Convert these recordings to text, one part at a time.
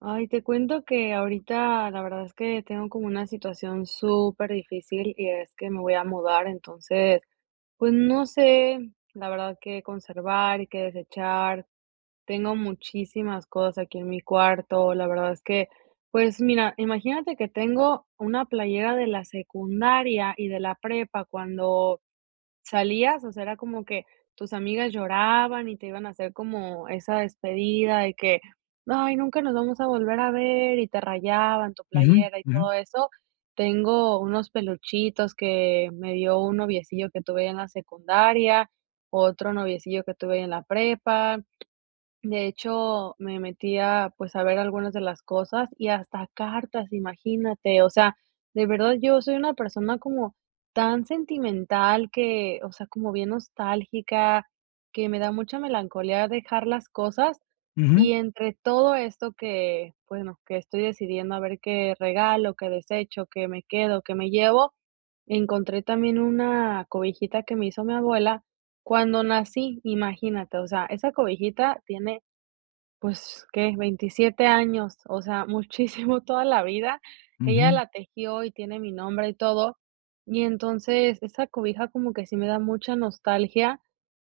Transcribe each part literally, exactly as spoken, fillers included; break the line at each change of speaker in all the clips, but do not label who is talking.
Ay, te cuento que ahorita la verdad es que tengo como una situación súper difícil y es que me voy a mudar, entonces, pues no sé, la verdad que conservar y que desechar. Tengo muchísimas cosas aquí en mi cuarto, la verdad es que, pues mira, imagínate que tengo una playera de la secundaria y de la prepa cuando ¿salías? O sea, era como que tus amigas lloraban y te iban a hacer como esa despedida de que: "Ay, nunca nos vamos a volver a ver", y te rayaban tu
Ujú,
playera y
ujú,
todo eso. Tengo unos peluchitos que me dio un noviecillo que tuve en la secundaria, otro noviecillo que tuve en la prepa. De hecho, me metía, pues, a ver algunas de las cosas y hasta cartas, imagínate. O sea, de verdad yo soy una persona como tan sentimental que, o sea, como bien nostálgica, que me da mucha melancolía dejar las cosas.
ujú,
Y entre todo esto que, bueno, que estoy decidiendo a ver qué regalo, qué desecho, qué me quedo, qué me llevo, encontré también una cobijita que me hizo mi abuela cuando nací, imagínate. O sea, esa cobijita tiene pues, ¿qué? Veintisiete años, o sea, muchísimo, toda la vida. Ella
ujú.
la tejió y tiene mi nombre y todo. Y entonces esa cobija como que sí me da mucha nostalgia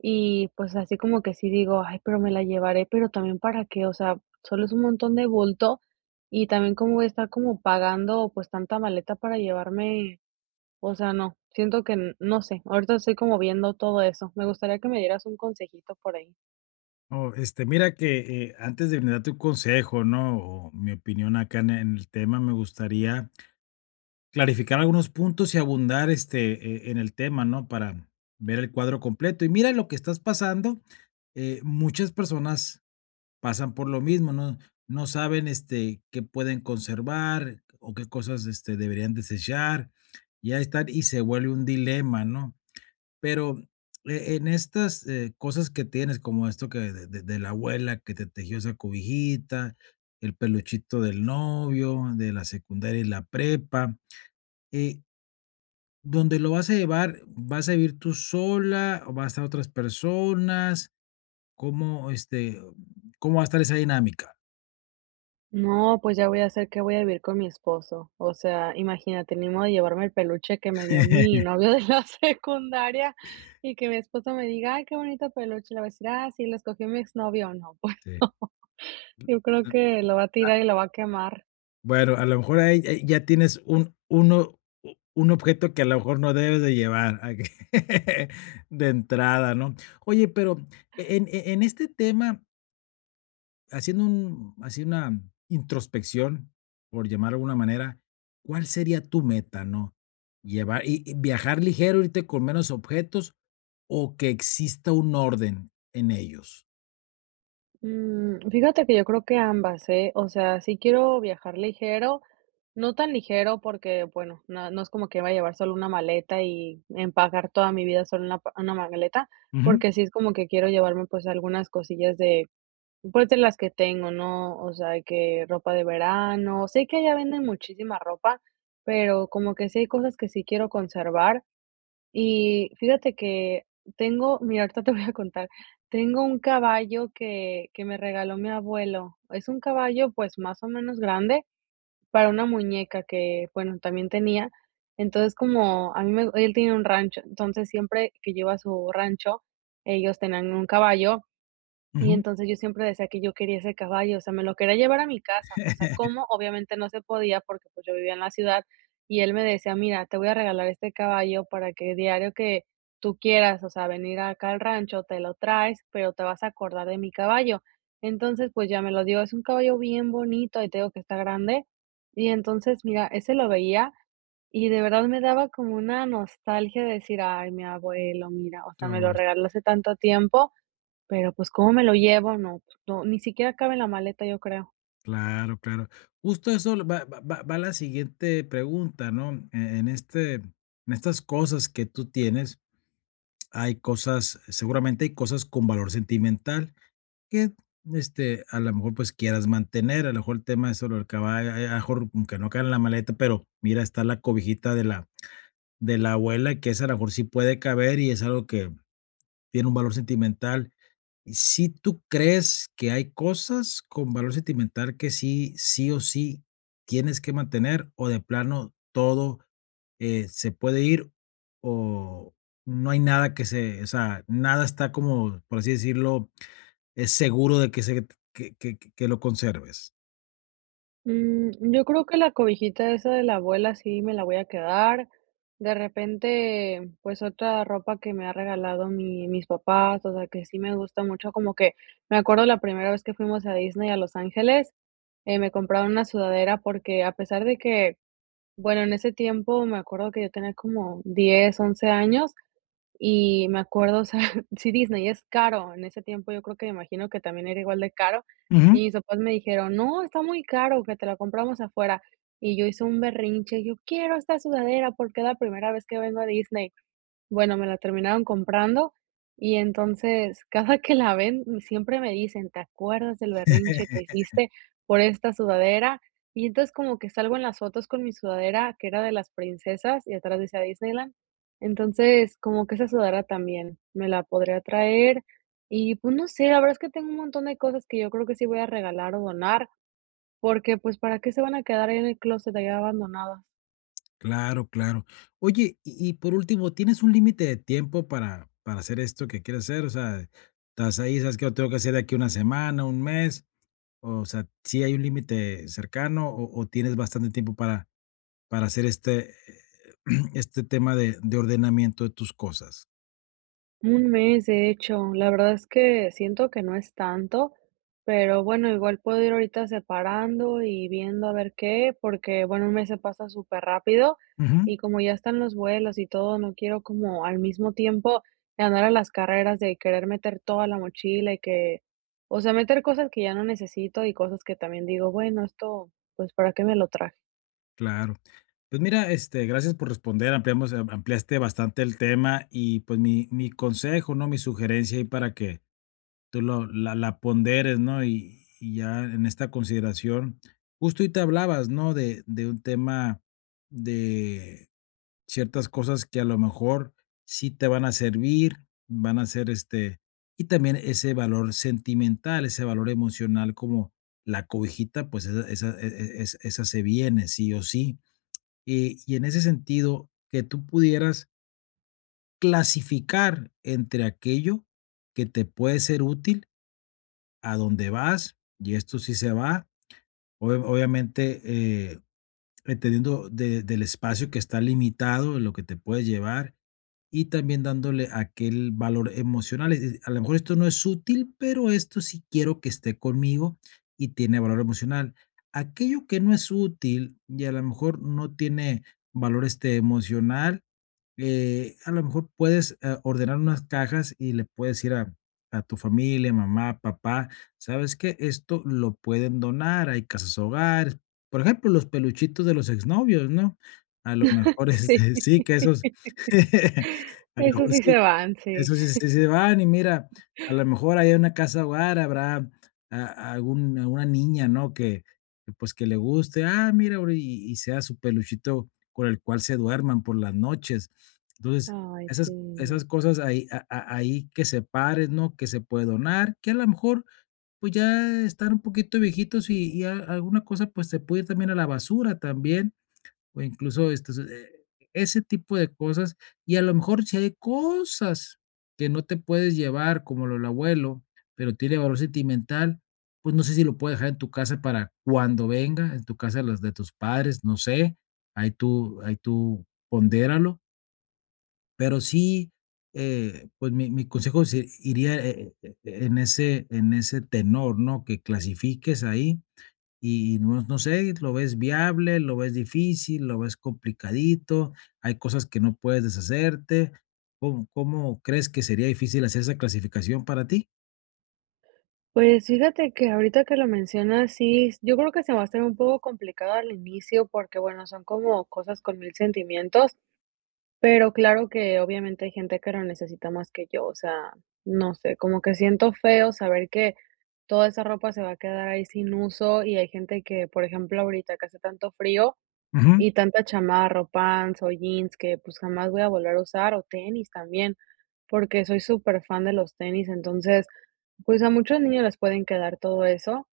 y pues así como que sí digo, ay, pero me la llevaré, pero también para qué, o sea, solo es un montón de bulto y también como voy a estar como pagando pues tanta maleta para llevarme, o sea, no, siento que n- no sé, ahorita estoy como viendo todo eso. Me gustaría que me dieras un consejito por ahí.
Oh, este, mira que, eh, antes de brindarte un consejo, ¿no? O mi opinión acá en en el tema, me gustaría clarificar algunos puntos y abundar, este, eh, en el tema, ¿no? Para ver el cuadro completo. Y mira lo que estás pasando, eh, muchas personas pasan por lo mismo, no no saben, este, qué pueden conservar o qué cosas, este, deberían desechar, ya ahí están, y se vuelve un dilema, ¿no? Pero e en estas, eh, cosas que tienes, como esto que de de de la abuela que te tejió esa cobijita, el peluchito del novio, de la secundaria y la prepa, eh, ¿dónde lo vas a llevar? ¿Vas a vivir tú sola o vas a estar otras personas? ¿Cómo, este, cómo va a estar esa dinámica?
No, pues ya voy a hacer que voy a vivir con mi esposo. O sea, imagínate, ni modo de llevarme el peluche que me dio mi novio de la secundaria y que mi esposo me diga, ay, qué bonito peluche. Le voy a decir, ah, sí, lo escogió mi exnovio. No, pues
Sí.
no. Yo creo que lo va a tirar y lo va a quemar.
Bueno, a lo mejor ahí ahí ya tienes un uno u un objeto que a lo mejor no debes de llevar, ah, que de entrada, ¿no? Oye, pero en e en este tema, haciendo un haciendo una introspección, por llamarlo de alguna manera, ¿cuál sería tu meta, no? ¿Llevar y y viajar ligero, irte con menos objetos o que exista un orden en ellos?
Mm, fíjate que yo creo que ambas, ¿eh? O sea, sí quiero viajar ligero, no tan ligero porque, bueno, no, no es como que va a llevar solo una maleta y empacar toda mi vida solo en una, pa- una maleta,
Ujú,
porque sí es como que quiero llevarme pues algunas cosillas de, pues de las que tengo, ¿no? O sea, que ropa de verano, sé que allá venden muchísima ropa, pero como que sí hay cosas que sí quiero conservar. Y fíjate que tengo, mira, ahorita te voy a contar, tengo un caballo que, que me regaló mi abuelo. Es un caballo pues más o menos grande para una muñeca que, bueno, también tenía. Entonces como a mí me, él tiene un rancho, entonces siempre que lleva su rancho, ellos tenían un caballo y
ujú.
entonces yo siempre decía que yo quería ese caballo, o sea, me lo quería llevar a mi casa, o sea, ¿cómo? Obviamente no se podía porque pues yo vivía en la ciudad y él me decía, mira, te voy a regalar este caballo para que diario que tú quieras, o sea, venir acá al rancho, te lo traes, pero te vas a acordar de mi caballo. Entonces, pues ya me lo dio, es un caballo bien bonito y te digo que está grande. Y entonces, mira, ese lo veía y de verdad me daba como una nostalgia de decir, ay, mi abuelo, mira, o sea, me
Todo.
lo regaló hace tanto tiempo. Pero, pues, ¿cómo me lo llevo? No, no, ni siquiera cabe en la maleta, yo creo.
Claro, claro. Justo eso lo va va va va la siguiente pregunta, ¿no? En en este en estas cosas que tú tienes, hay cosas, seguramente hay cosas con valor sentimental que, este, a lo mejor, pues, quieras mantener, a lo mejor el tema eso del caballo, a lo mejor aunque no cae en la maleta, pero mira, está la cobijita de la de la abuela, que esa a lo mejor sí puede caber y es algo que tiene un valor sentimental. Y ¿si tú crees que hay cosas con valor sentimental que sí, sí o sí tienes que mantener, o de plano todo, eh, se puede ir, o no hay nada que se, o sea, nada está como, por así decirlo, es seguro de que se que que que que lo conserves?
Mm, yo creo que la cobijita esa de la abuela sí me la voy a quedar. De repente, pues, otra ropa que me ha regalado mi mis papás, o sea, que sí me gusta mucho, como que me acuerdo la primera vez que fuimos a Disney a Los Ángeles, eh, me compraron una sudadera porque a pesar de que, bueno, en ese tiempo me acuerdo que yo tenía como diez once años. Y me acuerdo, o sea, sí, Disney es caro. En ese tiempo yo creo que me imagino que también era igual de caro.
Ujú.
Y mis papás me dijeron: "No, está muy caro, que te la compramos afuera". Y yo hice un berrinche, yo: "Quiero esta sudadera porque es la primera vez que vengo a Disney". Bueno, me la terminaron comprando y entonces cada que la ven m- siempre me dicen: "¿Te acuerdas del berrinche que hiciste por esta sudadera?". Y entonces como que salgo en las fotos con mi sudadera, que era de las princesas y atrás decía Disneyland. Entonces, como que esa sudadera también me la podría traer y, pues, no sé, la verdad es que tengo un montón de cosas que yo creo que sí voy a regalar o donar, porque, pues, ¿para qué se van a quedar ahí en el closet ahí abandonadas?
Claro, claro. Oye, y y por último, ¿tienes un límite de tiempo para para hacer esto que quieres hacer? O sea, estás ahí, sabes que lo tengo que hacer de aquí una semana, un mes. O sea, ¿sí hay un límite cercano o o tienes bastante tiempo para para hacer este, eh, este tema de de ordenamiento de tus cosas?
Un mes, de hecho, la verdad es que siento que no es tanto, pero bueno, igual puedo ir ahorita separando y viendo a ver qué, porque bueno, un mes se pasa súper rápido
Ujú,
y como ya están los vuelos y todo, no quiero como al mismo tiempo de andar a las carreras de querer meter toda la mochila y que, o sea, meter cosas que ya no necesito y cosas que también digo, bueno, esto, pues, ¿para qué me lo traje?
claro. Pues mira, este, gracias por responder, ampliamos am ampliaste bastante el tema y, pues, mi mi consejo, ¿no?, mi sugerencia ahí para que tú lo la la ponderes, ¿no? Y y ya en esta consideración, justo y te hablabas, ¿no?, de de un tema de ciertas cosas que a lo mejor sí te van a servir, van a ser, este, y también ese valor sentimental, ese valor emocional como la cobijita, pues esa esa e e es esa se viene sí o sí. Y y en ese sentido, que tú pudieras clasificar entre aquello que te puede ser útil, a dónde vas, y esto sí se va, obvia obviamente, eh, entendiendo de del espacio que está limitado, lo que te puedes llevar, y también dándole aquel valor emocional. Es decir, a lo mejor esto no es útil, pero esto sí quiero que esté conmigo y tiene valor emocional. Aquello que no es útil y a lo mejor no tiene valor este emocional, eh, a lo mejor puedes, eh, ordenar unas cajas y le puedes decir a a tu familia, mamá, papá, ¿sabes qué? Esto lo pueden donar, hay casas hogares. Por ejemplo, los peluchitos de los exnovios, ¿no? A lo mejor, es
Sí,
sí, que esos a lo
eso
mejor
sí
sí,
se van, sí.
eso sí, sí se van y mira, a lo mejor ahí en una casa hogar habrá a algún alguna niña, ¿no? Que que, pues, que le guste, ah, mira, ori y y sea su peluchito con el cual se duerman por las noches. Entonces,
Ay,
esas esas
sí.
cosas ahí a a ahí que se separes, ¿no? Que se puede donar, que a lo mejor, pues, ya están un poquito viejitos y y a alguna cosa, pues, se puede ir también a la basura también. O incluso estos, eh, ese tipo de cosas, y a lo mejor si hay cosas que no te puedes llevar, como lo del abuelo, pero tiene valor sentimental, pues no sé si lo puedes dejar en tu casa para cuando venga, en tu casa las de tus padres, no sé, ahí tú, ahí tú pondéralo, pero sí, eh, pues mi, mi consejo se- iría eh, eh, eh, en ese, en ese tenor, ¿no? Que clasifiques ahí y no no sé, lo ves viable, lo ves difícil, lo ves complicadito, hay cosas que no puedes deshacerte. ¿Cómo ¿cómo crees que sería difícil hacer esa clasificación para ti?
Pues fíjate que ahorita que lo mencionas, sí, yo creo que se va a hacer un poco complicado al inicio porque, bueno, son como cosas con mil sentimientos, pero claro que obviamente hay gente que lo necesita más que yo, o sea, no sé, como que siento feo saber que toda esa ropa se va a quedar ahí sin uso y hay gente que, por ejemplo, ahorita que hace tanto frío,
Ujú,
y tanta chamarra, o pants, o jeans que, pues, jamás voy a volver a usar, o tenis también, porque soy súper fan de los tenis. Entonces, pues, a muchos niños les pueden quedar todo eso.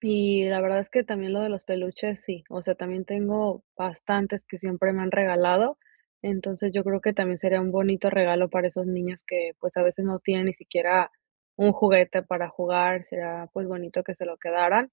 Y la verdad es que también lo de los peluches, sí. O sea, también tengo bastantes que siempre me han regalado. Entonces, yo creo que también sería un bonito regalo para esos niños que, pues, a veces no tienen ni siquiera un juguete para jugar. Sería, pues, bonito que se lo quedaran.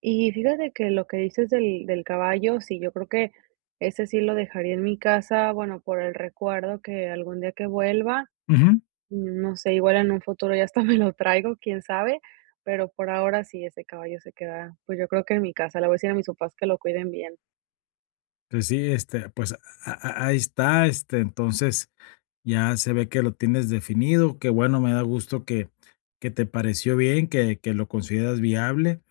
Y fíjate que lo que dices del del caballo, sí, yo creo que ese sí lo dejaría en mi casa, bueno, por el recuerdo que algún día que vuelva,
ujú.
no sé, igual en un futuro ya hasta me lo traigo, quién sabe, pero por ahora sí, ese caballo se queda, pues yo creo que en mi casa, le voy a decir a mis papás que lo cuiden bien.
Pues sí, este, pues, a a ahí está, este, entonces, ya se ve que lo tienes definido, que bueno, me da gusto que que te pareció bien, que que lo consideras viable.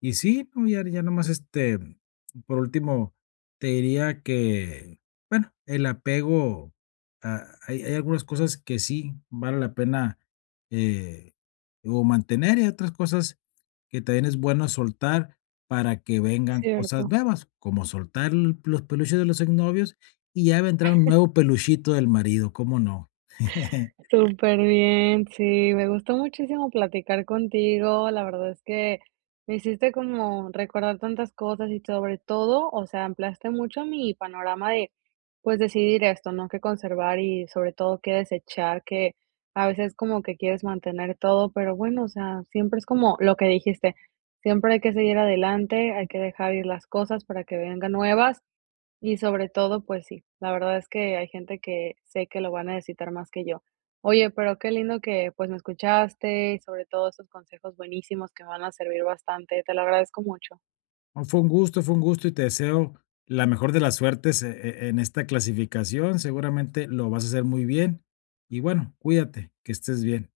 Y sí, no, ya ya nomás, este, por último, te diría que, bueno, el apego, ah, hay hay algunas cosas que sí vale la pena, eh, o mantener, y hay otras cosas que también es bueno soltar para que vengan cosas
Cierto.
nuevas, como soltar l los peluches de los exnovios, y ya vendrá un nuevo peluchito del marido, ¿cómo no?
Súper bien, sí, me gustó muchísimo platicar contigo. La verdad es que me hiciste como recordar tantas cosas y sobre todo, o sea, ampliaste mucho mi panorama de, pues, decidir esto, ¿no? Qué conservar y sobre todo qué desechar, que a veces como que quieres mantener todo, pero bueno, o sea, siempre es como lo que dijiste, siempre hay que seguir adelante, hay que dejar ir las cosas para que vengan nuevas y sobre todo, pues sí, la verdad es que hay gente que sé que lo va a necesitar más que yo. Oye, pero qué lindo que pues me escuchaste y sobre todo esos consejos buenísimos que me van a servir bastante. Te lo agradezco mucho.
No, fue un gusto, fue un gusto y te deseo la mejor de las suertes e e en esta clasificación. Seguramente lo vas a hacer muy bien. Y bueno, cuídate, que estés bien.